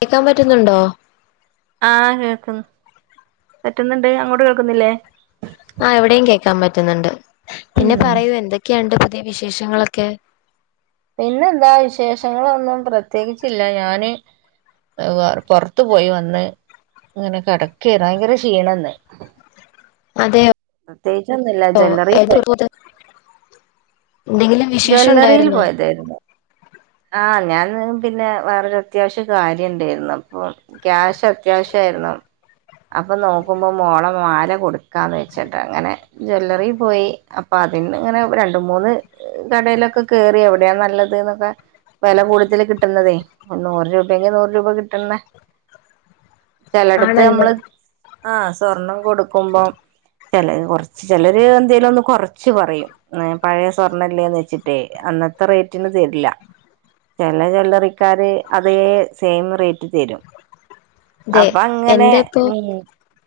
കേക്കാൻ പറ്റുന്നുണ്ടോ ആഹ് കേൾക്കുന്നു പറ്റുന്നുണ്ട് അങ്ങോട്ട് കേൾക്കുന്നില്ലേ ആ ഇവിടെയും കേൾക്കാൻ പറ്റുന്നുണ്ട് ഉം പിന്നെ പറയൂ എന്തൊക്കെയുണ്ട് പുതിയ വിശേഷങ്ങളൊക്കെ? പിന്നെന്താ വിശേഷങ്ങളൊന്നും പ്രത്യേകിച്ചില്ല ഞാന് പുറത്തു പോയി വന്ന് ങ്ങനെ കിടക്കയാ ഭയങ്കര ക്ഷീണന്ന് അതെയോ പ്രത്യേകിച്ചൊന്നുല്ല ജ്വല്ലറി പോയി [unintelligible] എന്തെങ്കിലും വിശേഷം ജ്വല്ലറിയിൽ ണ്ടായിരുന്നോ? ആഹ് ഞാൻ പിന്നെ വേറൊരു അത്യാവശ്യ കാര്യം ണ്ടായിരുന്നു അപ്പൊ ക്യാഷത്യാവശ്യം ആരുന്നു അപ്പൊ നോക്കുമ്പോൾ മോള മാല കൊടുക്കാന്ന് വെച്ചിട്ട് അങ്ങനെ ജ്വല്ലറി പോയി അപ്പൊ അതിന് ഇങ്ങനെ രണ്ട് മൂന്ന് കടയിലൊക്കെ കേറി എവിടെയാണ് നല്ലത് ന്നൊക്കെ വില കൂടുതൽ കിട്ടുന്നതേ നൂറ് രൂപെങ്കിൽ നൂറ് രൂപ കിട്ടുന്ന [inaudible] ചിലടത്ത് ആണല്ലേ നമ്മള് ആഹ് സ്വർണം കൊടുക്കുമ്പം ചില കുറച്ച് ചിലര് എന്തേലും ഒന്ന് കൊറച്ച് പറയും പഴയ സ്വർണ്ണല്ലേന്ന് വെച്ചിട്ടേ അന്നത്തെ റേറ്റിന് തരില്ല ചില ജ്വല്ലറിക്കാര് അതേ സെയിം റേറ്റ് തരും അപ്പങ്ങനെ ഉം-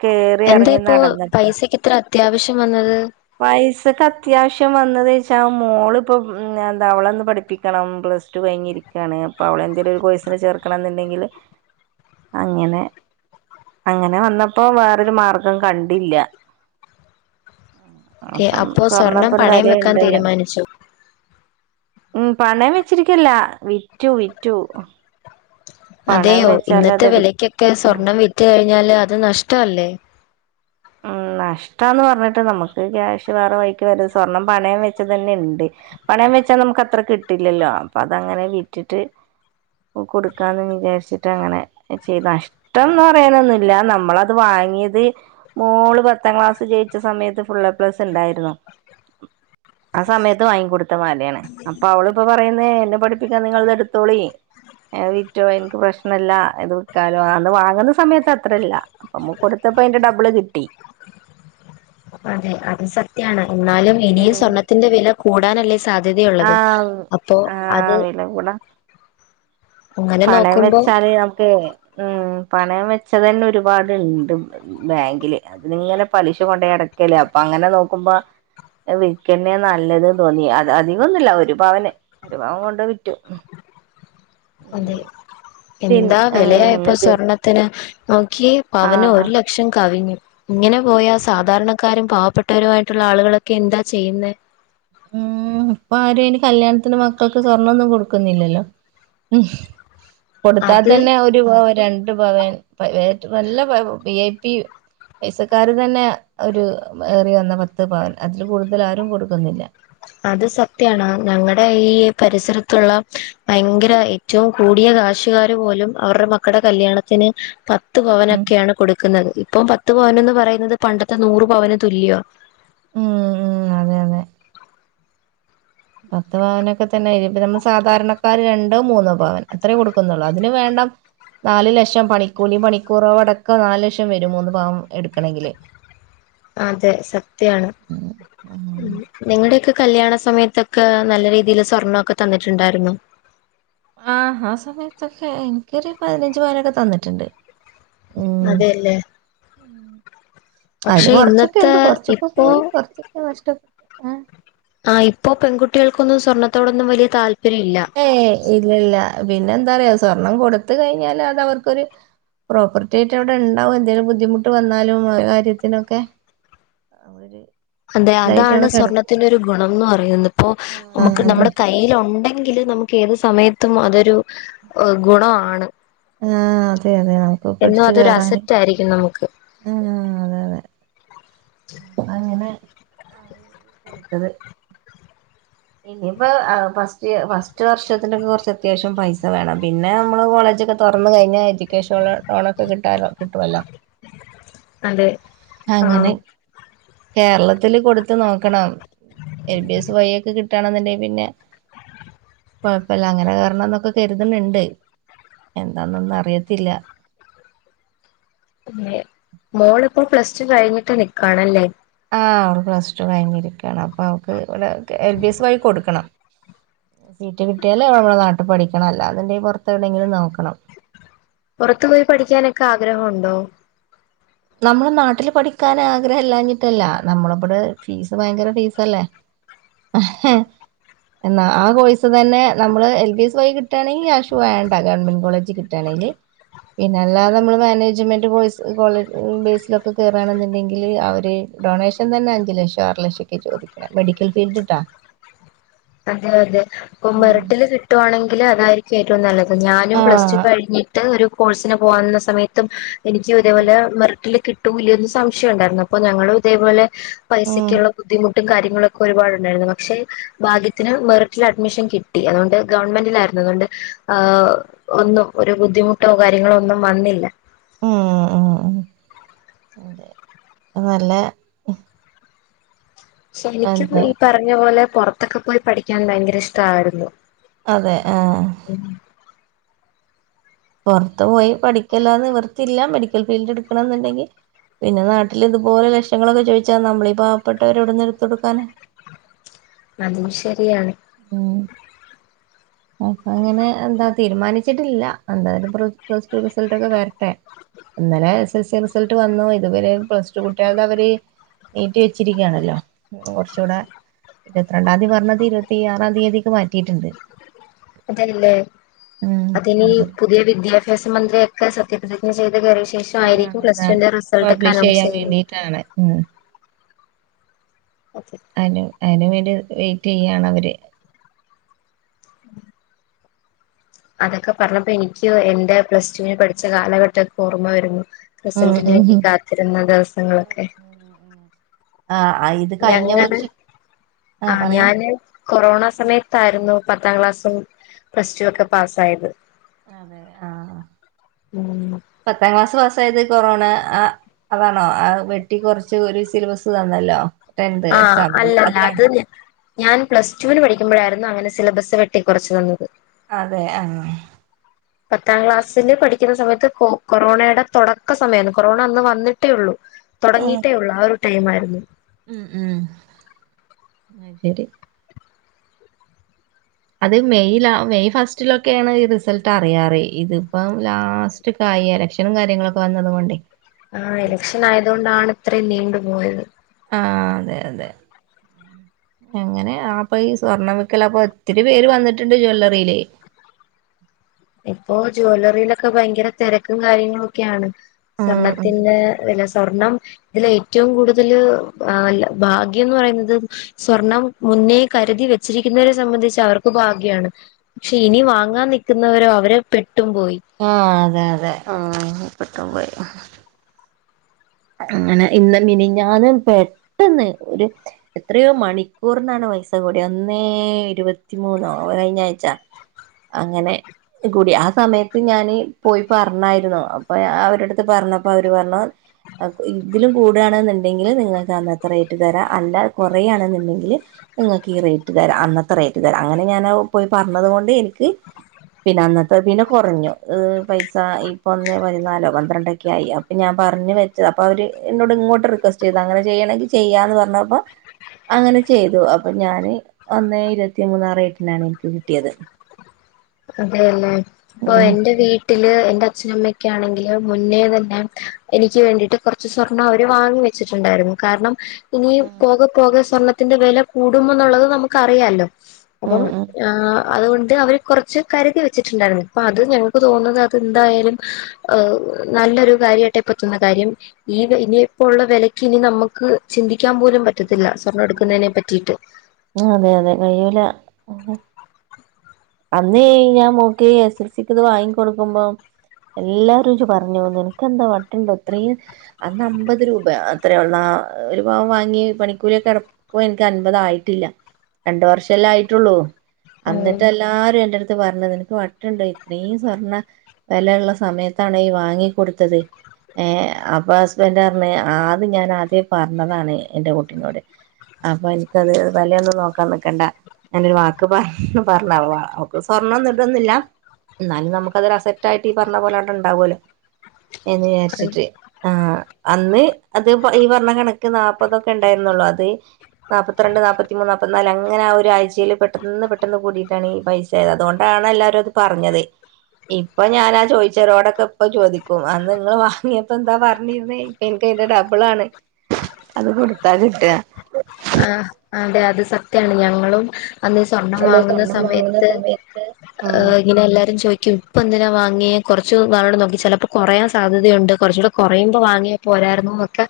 കേറി എറങ്ങി എന്തേപ്പോ നടന്നപ്പ പൈസക്ക് ഇത്ര അത്യാവശ്യം വന്നത്? പൈസക്കെത്യാവശ്യം വന്നത് വെച്ചാൽ മോള് പ്പം അത് അവളന്ന പഠിപ്പിക്കണം പ്ലസ് ടു കഴിഞ്ഞിരീക്കയാണ് അപ്പോൾ അവള എന്തേലും ഒരു കോഴ്സിന് ചേർക്കണന്നുണ്ടെങ്കിൽ [inaudible] അങ്ങനെ അങ്ങനെ വന്നപ്പോ വേറൊരു മാർഗം കണ്ടില്ല ഏ, അപ്പം അപ്പോ സ്വർണം സ്വർണ്ണപ്പന് പണയം വെക്കാൻ വെലേണ്ടല്ലേ തീരുമാനിച്ചു ഉം പണയം വെച്ചിരിക്കല്ല വിറ്റു വിറ്റു പണയം അതെയോ വെച്ചാല് ഇന്നത്തെ അതെടു വിലക്കൊക്കെ ഉം സ്വർണം വിറ്റ് കഴിഞ്ഞാല് അത് നഷ്ടം അല്ലേ ഉ നഷ്ടന്ന് പറഞ്ഞിട്ട് നമുക്ക് ക്യാഷ് വേറെ വഴിക്ക് വര സ്വർണം പണയം വെച്ച തന്നെ ഉണ്ട് പണയം വെച്ചാ നമുക്ക് അത്ര കിട്ടില്ലല്ലോ അപ്പൊ അതങ്ങനെ വിറ്റിട്ട് കൊടുക്കാന്ന് വിചാരിച്ചിട്ട് അങ്ങനെ ചെയ്ത നഷ്ടം ടേന്ന് പറയാനൊന്നുമില്ല നമ്മളത് വാങ്ങിയത് മോള് പത്താം ക്ലാസ് ജയിച്ച സമയത്ത് ഫുള്ള് ഏ പ്ലസ് ഉണ്ടായിരുന്നു ആ സമയത്ത് വാങ്ങിക്കൊടുത്ത മാലയാണ് അപ്പൊ അവളിപ്പൊ പറയുന്നേ എന്നെ പഠിപ്പിക്കാൻ നിങ്ങളത് എടുത്തോളി വിറ്റോ എനിക്ക് പ്രശ്നല്ല ഇത് വിൽക്കാലോ അന്ന് വാങ്ങുന്ന സമയത്ത് അത്രല്ല പ്പോ കൊടുത്തപ്പ അതിന്റെ ഡബിള് കിട്ടി അതെ അത് സത്യാണ് എന്നാലും ഇനിയും ഉം സ്വർണ്ണത്തിന്റെ വില കൂടാനല്ലേ സാധ്യതയുള്ളത് ആഹ് അപ്പോ അത് ആഹ് വില കൂടാ അങ്ങനെ പണയം നോക്കുമ്പോ വെച്ചാല് നമുക്ക് ഉം പണയം വെച്ചാ തന്നെ ഒരുപാട്ണ്ട് ബാങ്കില് അതി ഇങ്ങനെ പലിശ കൊണ്ടോയടക്കല്ലേ അപ്പൊ അങ്ങനെ നോക്കുമ്പോ വിൽക്കന്നെ നല്ലത്ന്ന് തോന്നി അത് അധികൊന്നുമില്ല ഒരു പവന് ഒരു പവൻ കൊണ്ട് വിറ്റു അതെ ഇനി പിന്നെ എന്താ ഉം വിലയാ ഇപ്പോ പിന്നെത് സ്വർണത്തിന് നോക്കിയേ പവന് ആഹ് ഒരു ലക്ഷം കവിഞ്ഞു ഇങ്ങനെ പോയാ സാധാരണക്കാരും പാവപ്പെട്ട ട്ടവരായിട്ടുള്ള ആളുകളൊക്കെ എന്താ ചെയ്യുന്നത് ഉം ഇപ്പൊ ആരും അയ്ന് കല്യാണത്തിന് മക്കൾക്ക് സ്വർണ്ണൊന്നും കൊടുക്കുന്നില്ലല്ലോ ഉം കൊടുത്താൽ അത് തന്നെ ഒരു ഒരു പവൻ രണ്ട് പവൻ നല്ല വി ഐ പി പൈസക്കാര് തന്നെ ഒരു ഏറി വന്ന പത്ത് പവൻ അതിൽ കൂടുതൽ ആരും കൊടുക്കുന്നില്ല അത് സത്യാണ് ഞങ്ങളുടെ ഈ പരിസരത്തുള്ള ഭയങ്കര ഏറ്റവും കൂടിയ കാശുകാർ പോലും അവരുടെ മക്കൾടെ കല്യാണത്തിന് പത്ത് ഭവനൊ ഉം ഒക്കെയാണ് കൊടുക്കുന്നത് ഇപ്പൊ പത്ത് പവനന്ന് പറയുന്നത് പണ്ടത്തെ നൂറ് പവന് തുല്യമാണ് ഉം ഉം അതെ അതെ പത്ത് പവനൊക്കെ തന്നെ ഇപ്പ നമ്മൾ സാധാരണക്കാർ രണ്ടോ മൂന്നോ പാവൻ അത്രയേ കൊടുക്കുന്നുള്ളൂ അതിന് വേണ്ട നാല് ലക്ഷം പണിക്കൂലി പണിക്കൂറോ അടക്കം നാല് ലക്ഷം വരും മൂന്ന് പവൻ എടുക്കണമെങ്കില് അതെ സത്യയാണ് ഉം ഉം നിങ്ങളുടെയൊക്കെ കല്യാണ സമയത്തൊക്കെ നല്ല രീതിൽ സ്വർണൊക്കെ തന്നിട്ടുണ്ടായിരുന്നു ആഹ് ആ സമയത്തൊക്കെ എനിക്കൊരു പതിനഞ്ച് പവനൊക്കെ തന്നിട്ടുണ്ട് ഉം അതെല്ലേ അതില് പക്ഷെ കൊറച്ചൊക്കെ ഇന്നത്തെ ഉണ്ട് കൊറച്ചൊക്കെ ഇപ്പോ പോയി കൊറച്ച അ കഷ്ടപ്പെട്ട ആ ആഹ് ഇപ്പോ പെൺകുട്ടികൾക്കൊന്നും സ്വർണത്തോടൊന്നും വലിയ താല്പര്യം ഇില്ല ഏ ഇല്ലല്ല പിന്നെ എന്താ പറയാ സ്വർണം കൊടുത്ത കഴിഞ്ഞാല് അത് അവർക്കൊരു പ്രോപ്പർട്ടി ആയിട്ട് അവിടെ ഉണ്ടാവും എന്തേങ്കിലും ബുദ്ധിമുട്ട് വന്നാലും ആ കാര്യത്തിനൊക്കെ അവര് അതെ ഇതായിട്ട് അതാണ് അവിടെ കിടക്കും സ്വർണത്തിന്റെ ഒരു ഗുണംന്ന് പറയുന്നത് ഇപ്പോ ആ നമുക്ക് അതെ നമ്മുടെ കൈ കയ്യില് ഉണ്ടെങ്കിൽ നമുക്ക് ഏത് സമയത്തും അതൊരു ഗുണം ആണ് ആഹ് അതെ അതെ നമുക്ക് പിടച്ച് അതൊരു കേയറാന് അസറ്റ് ആയിരിക്കും നമുക്ക് ആ അതെ അതെ അങ്ങനെ കൊടുത്തത് ഇനിയിപ്പോ ഫസ്റ്റ് ഫസ്റ്റ് വർഷത്തിനൊക്കെ കുറച്ച് അത്യാവശ്യം പൈസ വേണം പിന്നെ നമ്മള് കോളേജ് ഒക്കെ തുറന്നു കഴിഞ്ഞാൽ എഡ്യക്കേഷനുള്ള ലോണൊക്കെ കിട്ടാലോ വല്ലോ അതെ അങ്ങനെ ആഹ് കേരളത്തില് കൊടുത്ത് നോക്കണം എൽ ബി എസ് വഴി ഒക്കെ കിട്ടണ് ന്നുണ്ടെങ്കിൽ പിന്നെ കുഴപ്പല്ല അങ്ങനെ കേറണം ന്നൊക്കെ കരുതുന്നുണ്ട് എന്താന്നൊന്നും അറിയത്തില്ല മോള് ഇപ്പോ പ്ലസ് ടു കഴിഞ്ഞിട്ട് നിക്കാണല്ലേ ആ് അവള് പ്ലസ് ടു കഴിഞ്ഞി ഇരിക്കയാണ് അപ്പൊ അവക്ക് എൽ ബി എസ് വഴി കൊടുക്കണം സീറ്റ് കിട്ടിയാൽ നമ്മുടെ നാട്ടിൽ പഠിക്കണം അല്ല ന്ന്ണ്ടെ പുറത്ത് എവിടെയെങ്കിലും നോക്കണം പുറത്തു പോയി പഠിക്കാനൊക്കെ ആഗ്രഹം ഉണ്ടോ നമ്മള് നാട്ടില് പഠിക്കാൻ ആഗ്രഹം ഇല്ലാഞ്ഞിട്ടല്ല നമ്മള ഇവിടെ ഫീസ് ഭയങ്കര ഫീസല്ലേ [inaudible] എന്നാ ആ കോഴസ് തന്ന നമ്മള് L B P S Y കിട്ടാണെങ്കിൽ ക്യാഷ് വേണ്ട ഗവൺമെന്റ് കോളേജ് കിട്ടും ട്ടാണെങ്കിൽ പിന്നെ അല്ലാതെ നമ്മള് മാനേജ്മെന്റ് കോഴസ് ബേസിലൊക്കെ കയറാണെന്നുണ്ടെങ്കിൽ അവർ ഡൊണേഷൻ തന്നെ അഞ്ച് ലക്ഷം ആറ് ലക്ഷം ഒക്കെ ചോദിക്കും മെഡിക്കൽ ഫീൽഡ് ഇട്ടാ അതെ അതെ അപ്പൊ ഉം മെറിട്ടില് കിട്ടുവാണെങ്കിൽ അതായിരിക്കും ഏറ്റവും നല്ലത് ഞാനും പ്ലസ് ടു ആഹ് കഴിഞ്ഞ് ഒരു കോഴ്സിന് പോകുന്ന സമയത്തും എനിക്ക് ഉം ഇതേപോലെ മെറിട്ടില് കി കിട്ടൂ ഇല്ല്യന്ന് സംശയ ഉണ്ടായിരുന്നു അപ്പോ ഞങ്ങള് ഇതേ പോലെ പൈസക്കുള്ള ബുദ്ധിമുട്ട് ട്ടും കാര്യങ്ങളും ഒക്കെ ഒരുപാടുണ്ടായിരുന്നു പക്ഷെ ഭാഗ്യത്തിന് മെറിറ്റിൽ അഡ്മിഷൻ കിട്ടി അതുകൊണ്ട് ഗവൺമെന്റിലായിരുന്നു അതുകൊണ്ട് ഒന്നും ഒരു ബുദ്ധിമുട്ടോ കാര്യങ്ങളോ ഒന്നും വന്നില്ല ഉം ഉം ഉം അതെ നല്ല ശേ എനിക്കും എന്താ ഈ പറഞ്ഞ പോലെ പൊറത്തൊക്കെ പോയി പഠിക്കാൻ ഭയങ്കര ഇഷ്ടമായിരുന്നു അതെ ആ ഉം പൊർത്ത് പോയി പഠിക്കല്ലാതെ നിവർത്തില്ല, മെഡിക്കൽ ഫീൽഡ്ടുക്കണോന്ന് ണ്ടെങ്കി പിന്നെ നാട്ടില് ഇതുപോലെ ലക്ഷങ്ങളൊക്കെ ചോയ്ച്ചാ നമ്മളീ പാവപ്പെട്ടവരെവിടുന്ന് എടുത്ത് കൊടുക്കാനാ അതും ശരിയാണ് ഉം അപ്പങ്ങനെ എന്താ തീരുമാനിച്ചിട്ടില്ല. എന്തായാലും പ്ലസ് റ്റു റിസൾട്ടൊക്കെ വരട്ടെ ഇന്നലെ എസ് എൽ സി റിസൾട്ട് വന്നു. ഇതുവരെ പ്ലസ് ടു കുട്ട്യാൾതവര് നീട്ടി വെച്ചിരിക്കുകയാണല്ലോ ഉം കൊർച്ചൂടെ ഇരുപത്രണ്ടാം തീയതി പറഞ്ഞത് ഇരുത്തിആറാം തീയതിക്ക് മാറ്റിട്ട്ണ്ട് അതെല്ലേ.. ഉം അതിനി അതുപോലെ പുതിയ വിദ്യാഭ്യാസ മന്ത്രിയൊക്കെ സത്യപ്രതിജ്ഞ ചെയ്ത് കേറിയ ശ് ശേഷം ആഹ് ആയിരിക്കും പ്ലസ് അതാണ് ടുവിന്റെ റിസൾട്ടൊക്കെ പബ്ലിഷ് ചെയ്യാൻ അനൗൺസെയ്യുന്നെ വേണ്ടിട്ടാണ് ഉം ഓക്കെ അനു അയ്ന് വേണ്ടി വെയ്റ്റെയ്യാണവര് അതൊക്കെ പർഞ്ഞപ്പോ എനിക്കു എന്റെ പ്ലസ് ടുവിന് പഠിച്ച കാലഘട്ടൊക്കെ ഓർമ്മ വരുന്നു ഉം റിസൾട്ടിന് വേണ്ടി ഉം കാത്തിരുന്ന ദിവസങ്ങളൊക്കെ ആഹ് ഇത് കഴിഞ്ഞ ഞങ്ങള് വർഷം ആഹ് ഞാന് കൊറോണ സമയത്താരുന്നു പത്താം ക്ലാസ്സും പ്ലസ് ടു ഒക്കെ പാസ്സായത് അതെ ആഹ് ഉം പത്താം ക്ലാസ് പാസായത് കൊറോണ ആഹ് അതാണോ ആ വെട്ടി കൊർച്ച് ഒരു സിലബസ് തന്നല്ലോ ടെൻത് ആഹ് എക്സാം അല്ല അതിലാണ് അത് ന് ഞാൻ പ്ലസ് ടുവിന് പഠിക്ക്മ്പഴായിരുന്നു അങ്ങനെ സിലബസ് വെട്ടിക്കുറച്ച് വന്നത് അതെ ആഹ് പത്താം ക്ലാസ്സില് പഠിക്കുന്ന സമയത്ത് കൊ കൊറോണയുടെ തൊടക്ക സമയാന്ന്. കൊറോണ അന്ന് വന്നിട്ടേ ഉള്ളു ആഹ് തൊടങ്ങിയിട്ടേ ഉള്ളു. ആ ഒരു ടൈമായിരുന്നു ഉം ഉം അഹ് ശരി അത് മെയ്ലാ മെയ് ഫസ്റ്റിലൊക്കെയാണ് ഈ റിസൾട്ട് അറിയാറ്, ഇത്പ്പം ലാസ് റ്റ് ക്കായി. എലക്ഷനും കാര്യങ്ങളൊക്കെ വന്നതുകൊണ്ടെയ് ആഹ് എലക്ഷനായതു കൊണ്ടാണ് ഇത്രയും നീണ്ടുപോയത് ആഹ് അതെയതെ എങ്ങനെ ആപ്പൊ ഈ സ്വർണ്ണം വി ക്കല്. അപ്പൊത്തിരി പേര് വന്നിട്ടുണ്ട് ജ്വല്ലറിയില് ഇപ്പോ ജ്വല്ലറിയിലൊക്കെ ഭയങ്കര തെരക്കും കാര്യങ്ങളുക്കെയാണ് ഉം ഉം സ്വർണത്തിന്റെ വെല സ് സ്വർണം ഇതിലേറ്റവും കൂടുതല് ആല്ല ഭാഗ്യംന്ന് പറയുന്നത് സ്വർണം മുന്നേ കരുതി വെച്ചിരിക്കുന്നവരെ സംബന്ധിച്ച് അവർക്ക് ഭാഗ്യാണ് ക്ഷെ ഇനി വാങ്ങാൻ നിക്കുന്നവരോ അവര് പെട്ടും പോയി ആഹ് അതെ അതെ ആഹ് പെട്ടും പോയി അങ്ങനെ ഇന്ന് മിനിഞ്ഞാനും പെട്ടെന്ന് ഒരു എത്രയോ മണിക്കൂറിനാണ് പൈസ കൂടിയേ, ഒന്നേ ഇരുപത്തിമൂന്നോ കഴിഞ്ഞ ആഴ്ച അങ്ങനെ കൂടി, ആ സമയത്ത് ഞാന് പോയി പർഞ്ഞായിരുന്നു, അപ്പൊ അവരടുത്ത് പറഞ്ഞപ്പോ അവര് പറഞ്ഞു ഇതിലും കൂടാണ്ന്ന്ണ്ടെങ്കില് നിങ്ങൾക്ക് അന്നത്ര റേറ്റ് തരാ. അല്ല കൊറയാണ്ന്ന്ണ്ടെങ്കില് നിങ്ങക്ക് ഈ റേറ്റുതരാം, അന്നത്തെ റേറ്റുതരാം അങ്ങനെ ഞാൻ ഔ പോയി പർഞ്ഞത് കൊണ്ട് എനിക്ക് പിന്നന്നത്തെ പിന്നെ കൊറഞ്ഞു. പൈസ ഇപ്പൊ ഒന്നെ പതിനാലോ പന്ത്രണ്ടൊക്കെ ആയി അപ് ഞാൻ പർഞ്ഞു വെച്ച, അപ്പൊ അവര് എന്നോട് ഇങ്ങോട്ട് റിക്വസ്റ്റ് ചെയ്ത്, അങ്ങനെ ചെയ്യണെങ്കി ചെയ്യാന്ന് പർഞ്ഞപ്പൊ അങ്ങനെ ചെയ്തു, അപ്പൊ ഞാന് ഒന്നെ ഇരുപത്തി മൂന്നാ റേറ്റിനാണ് ഇൻക്ക് കിട്ടിയത് അതെയല്ലേ പ്പൊ ഉം എന്റെ വീട് ട്ടില് എന്റെ അച്ഛനമ്മക്കെ ആണെങ്കില് മുന്നേ തന്നെ എനിക്ക് വേണ്ടിട്ട് കൊർച്ച് സ്വർണ്ണം അവര് വാങ്ങി വെ ച്ചിട്ടുണ്ടായിരുന്നു കാരണം ഇനിയും പോകെ പോകെ സ്വർണ്ണത്തിന്റെ വെല കൂടും എന്നുള്ളത് നമുക്കറിയാലൊ അപ്പം ഉം ഉം അതുകൊണ്ട് അവര് കുറച്ച് കരുതി വെച്ചിട്ടുണ്ടായിരുന്നു ഇപ്പൊ അത് ഞങ്ങക്ക് തോന്നുന്നത് അത് എന്തായാലും ഹ് നല്ലൊരു കാര്യട്ട ഇപ്പൊ തോന്നുന്ന കാര്യം ഈ ഇത് ഇനിയിപ്പോ ഉള്ള വിലയ്ക്ക് ഇനി നമുക്ക് ചിന്തിക്കാൻ പോലും പറ്റത്തില്ല സ്വർണം എടുക്കുന്നതിനെ പറ്റിയിട്ട് അതെ അതെ കഴിയൂല അന്നേ ഞാൻ മോ ഇത് എസ് എസ് എൽസി ക്ക് ഇത് വാങ്ങി കൊടുക്കുമ്പോ എല്ലാരും ഇത് പറഞ്ഞു നിനക്ക്ന്താ വട്ടുണ്ടോ ഇത്രയും അന്ന് അമ്പത് രൂപ അത്രയുള്ള ആഹ് ഒരു പവൻ വാങ്ങി പണിക്കൂലിക്കെ അട ഇപ്പൊ എനിക്ക് അൻപത് ആയിട്ടില്ല രണ്ട് വർഷംല്ലേയായിട്ടുള്ളൂ അന്ന് എല്ലാരും എന്റെ അടുത്ത് പറഞ്ഞത് എനിക്ക് വട്ടുണ്ടോ ഇത്രയും സ്വർണ്ണ വിലയള്ള സമയത്തണ ഈ വാങ്ങിക്കൊടുത്തത് ഏഹ് അപ്പൊ ഹസ്ബൻഡ് പറഞ്ഞ ആദ്യം ഞാൻ ആദ്യം പറഞ്ഞതാണ് എന്റെ കുട്ടിനോട് അപ്പൊ എനിക്കത് വിലയോന്നും നോക്കാൻ നിക്കണ്ട ഞൻ ഒരു വാക്ക് പറ പറഞ്ഞ അവക്ക് സ്വർണ്ണംന്നും ഇടന്നില്ല എന്നാലും നമുക്ക് അതിൽ അസെറ്റ് ആയിട്ട് ഈ പറഞ്ഞ പോലെട്ട ഉണ്ടാവൂലോ എന്ന് വിചാരിച്ചിട്ട് ആഹ് അന്ന് അത് ഈ പറഞ്ഞ കണക്ക് നാല്പതൊക്കെ ഉണ്ടായിരുന്നുള്ളു അത് നാപ്പത്തിരണ്ട് നാപ്പത്തിമൂന്ന് നാപ്പത്തി നാല് അങ്ങനെ ആ ഒരാഴ്ചയിൽ പെട്ടെന്ന് പെട്ട പെട്ടെന്ന് കൂടിട്ടാണ് ഈ പൈസായത് അതുകൊണ്ടാണ് എല്ലരും അത് പറഞ്ഞത് ഇപ്പൊ ഞാനാ ചോദിച്ചരോടൊക്കെ ഇപ്പ ചോദിക്കും അന്ന് നിങ്ങള്ൾ വാങ്ങിയപ്പോ എന്താ പറഞ്ഞിരുന്നേ എനിക്ക് അതിന്റെ ഡബിളാണ് അത് കൊടുത്താ കിട്ടുക ആഹ് അതെ അത് സത്യാണ് ഞങ്ങളും അന്ന് സ്വർണം അല്ലെ വാങ്ങുന്ന സ്വർണം വാങ്ങുന്ന സമയത്ത് സമയത്ത് ആഹ് ഇങ്ങനെ എല്ലാരും ചോദിക്കും ഇപ്പൊ എന്തിനാ വാങ്ങിയ കുറച്ച് നാള് നോക്കി ചിലപ്പോ കുറയാൻ സാധ്യതുണ്ട് കുറച്ചുടെ കുറയുമ്പോ വാങ്ങിയ പോരായിരുന്നോ ഒക്കെ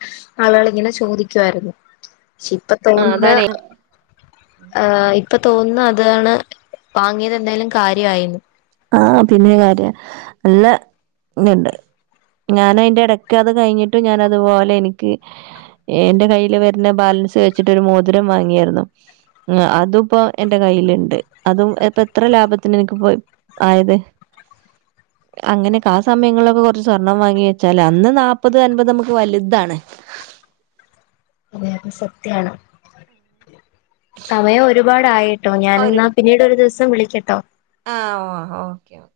ആളുകൾ ഇങ്ങനെ ചോദിക്കുയിരുന്നു പക്ഷെ ഇപ്പ ആഹ് തോന്നുന്ന അതാണേ ആഹ് ഇപ്പൊ തോന്നുന്നു അതാണ് വാങ്ങിയത് എന്തായാലും കാര്യയായിരുന്നു ആഹ് പിന്നെ കാര്യ നല്ല ഇതുണ്ട് ഞാൻ അതിന്റെ ഇടയ്ക്ക് അത് കഴിഞ്ഞിട്ടും ഞാന അതുപോലെ എനിക്ക് എന്റെ കയ്യിൽ വരുന്ന ബാലൻസ് വെച്ചിട്ട് ഒരു മോതിരം വാങ്ങിയായിരുന്നു അതും ഇപ്പോ എന്റെ കയ്യിലുണ്ട് അതും ഇപ്പ എത്ര ലാഭത്തിന് എനിക്ക് പോയി ആയത് [inaudible] അങ്ങനെയൊക്കെ ആ സമയങ്ങളിലൊക്കെ കുറച്ച് സ്വർണ്ണം വാങ്ങി വെച്ചാല് അന്ന് നാല്പത് അൻപത് നമുക്ക് വലുതാണ് അതെ സത്യാണ് സമയം ഒരുപാട് ആയിട്ടോ ഞാൻ ഒരു എന്നാ പിന്നീട് ഒരു ദിവസം വിളിക്കട്ടോ ആഹ് ഓ ഓക്കെ ഓക്കേ